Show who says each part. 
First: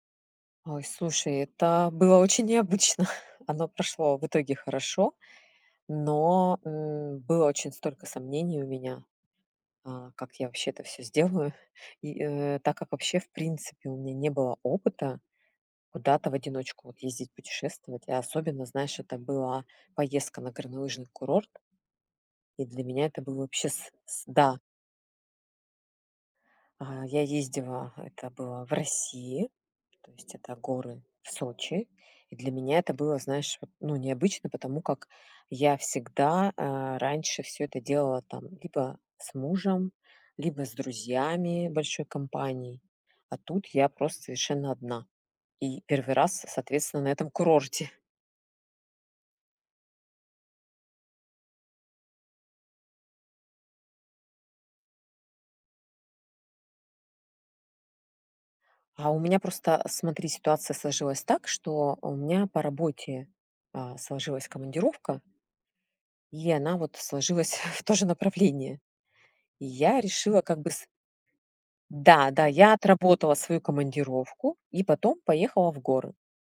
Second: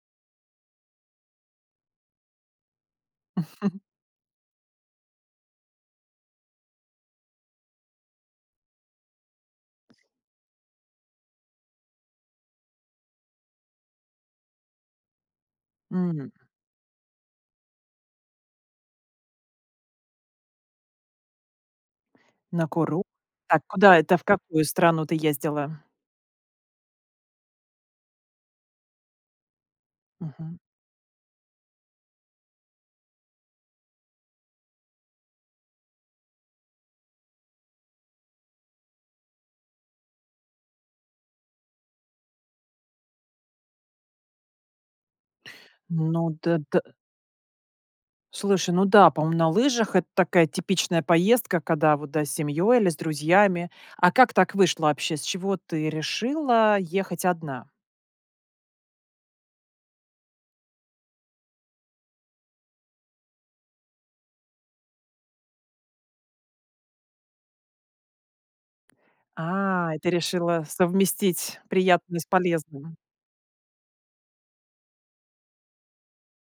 Speaker 1: Ой, слушай, это было очень необычно. Оно прошло в итоге хорошо, но, э, было очень столько сомнений у меня, э, как я вообще это всё сделаю. И, э, так как вообще, в принципе, у меня не было опыта куда-то
Speaker 2: Мгм.
Speaker 1: в одиночку вот ездить путешествовать, а особенно, знаешь, это была поездка на горнолыжный курорт, и
Speaker 2: На
Speaker 1: для
Speaker 2: курорт.
Speaker 1: меня это было
Speaker 2: А
Speaker 1: вообще с
Speaker 2: куда это это в
Speaker 1: с да.
Speaker 2: какую страну ты ездила?
Speaker 1: А, я ездила, это было в России, то есть это
Speaker 2: Мгм.
Speaker 1: горы в Сочи. И для меня это было, знаешь вот, ну, необычно, потому как я всегда, э, раньше всё это делала там либо с мужем, либо с друзьями большой компанией, а тут я просто совершенно одна. И первый
Speaker 2: Ну,
Speaker 1: раз,
Speaker 2: т ты
Speaker 1: соответственно, на этом курорте.
Speaker 2: Слушай, ну да, по-моему, на лыжах это такая типичная поездка, когда вот, да, с семьёй или с друзьями. А как так вышло вообще? С чего ты решила ехать одна?
Speaker 1: А у меня просто, э, смотри, ситуация сложилась так, что у меня по работе, а, сложилась командировка. И она, вот, сложилась в то же направление. И
Speaker 2: А, и
Speaker 1: я
Speaker 2: ты
Speaker 1: решила, как
Speaker 2: решила
Speaker 1: бы, с
Speaker 2: совместить приятное с
Speaker 1: Да да, я
Speaker 2: полезным.
Speaker 1: отработала свою командировку и потом поехала в горы.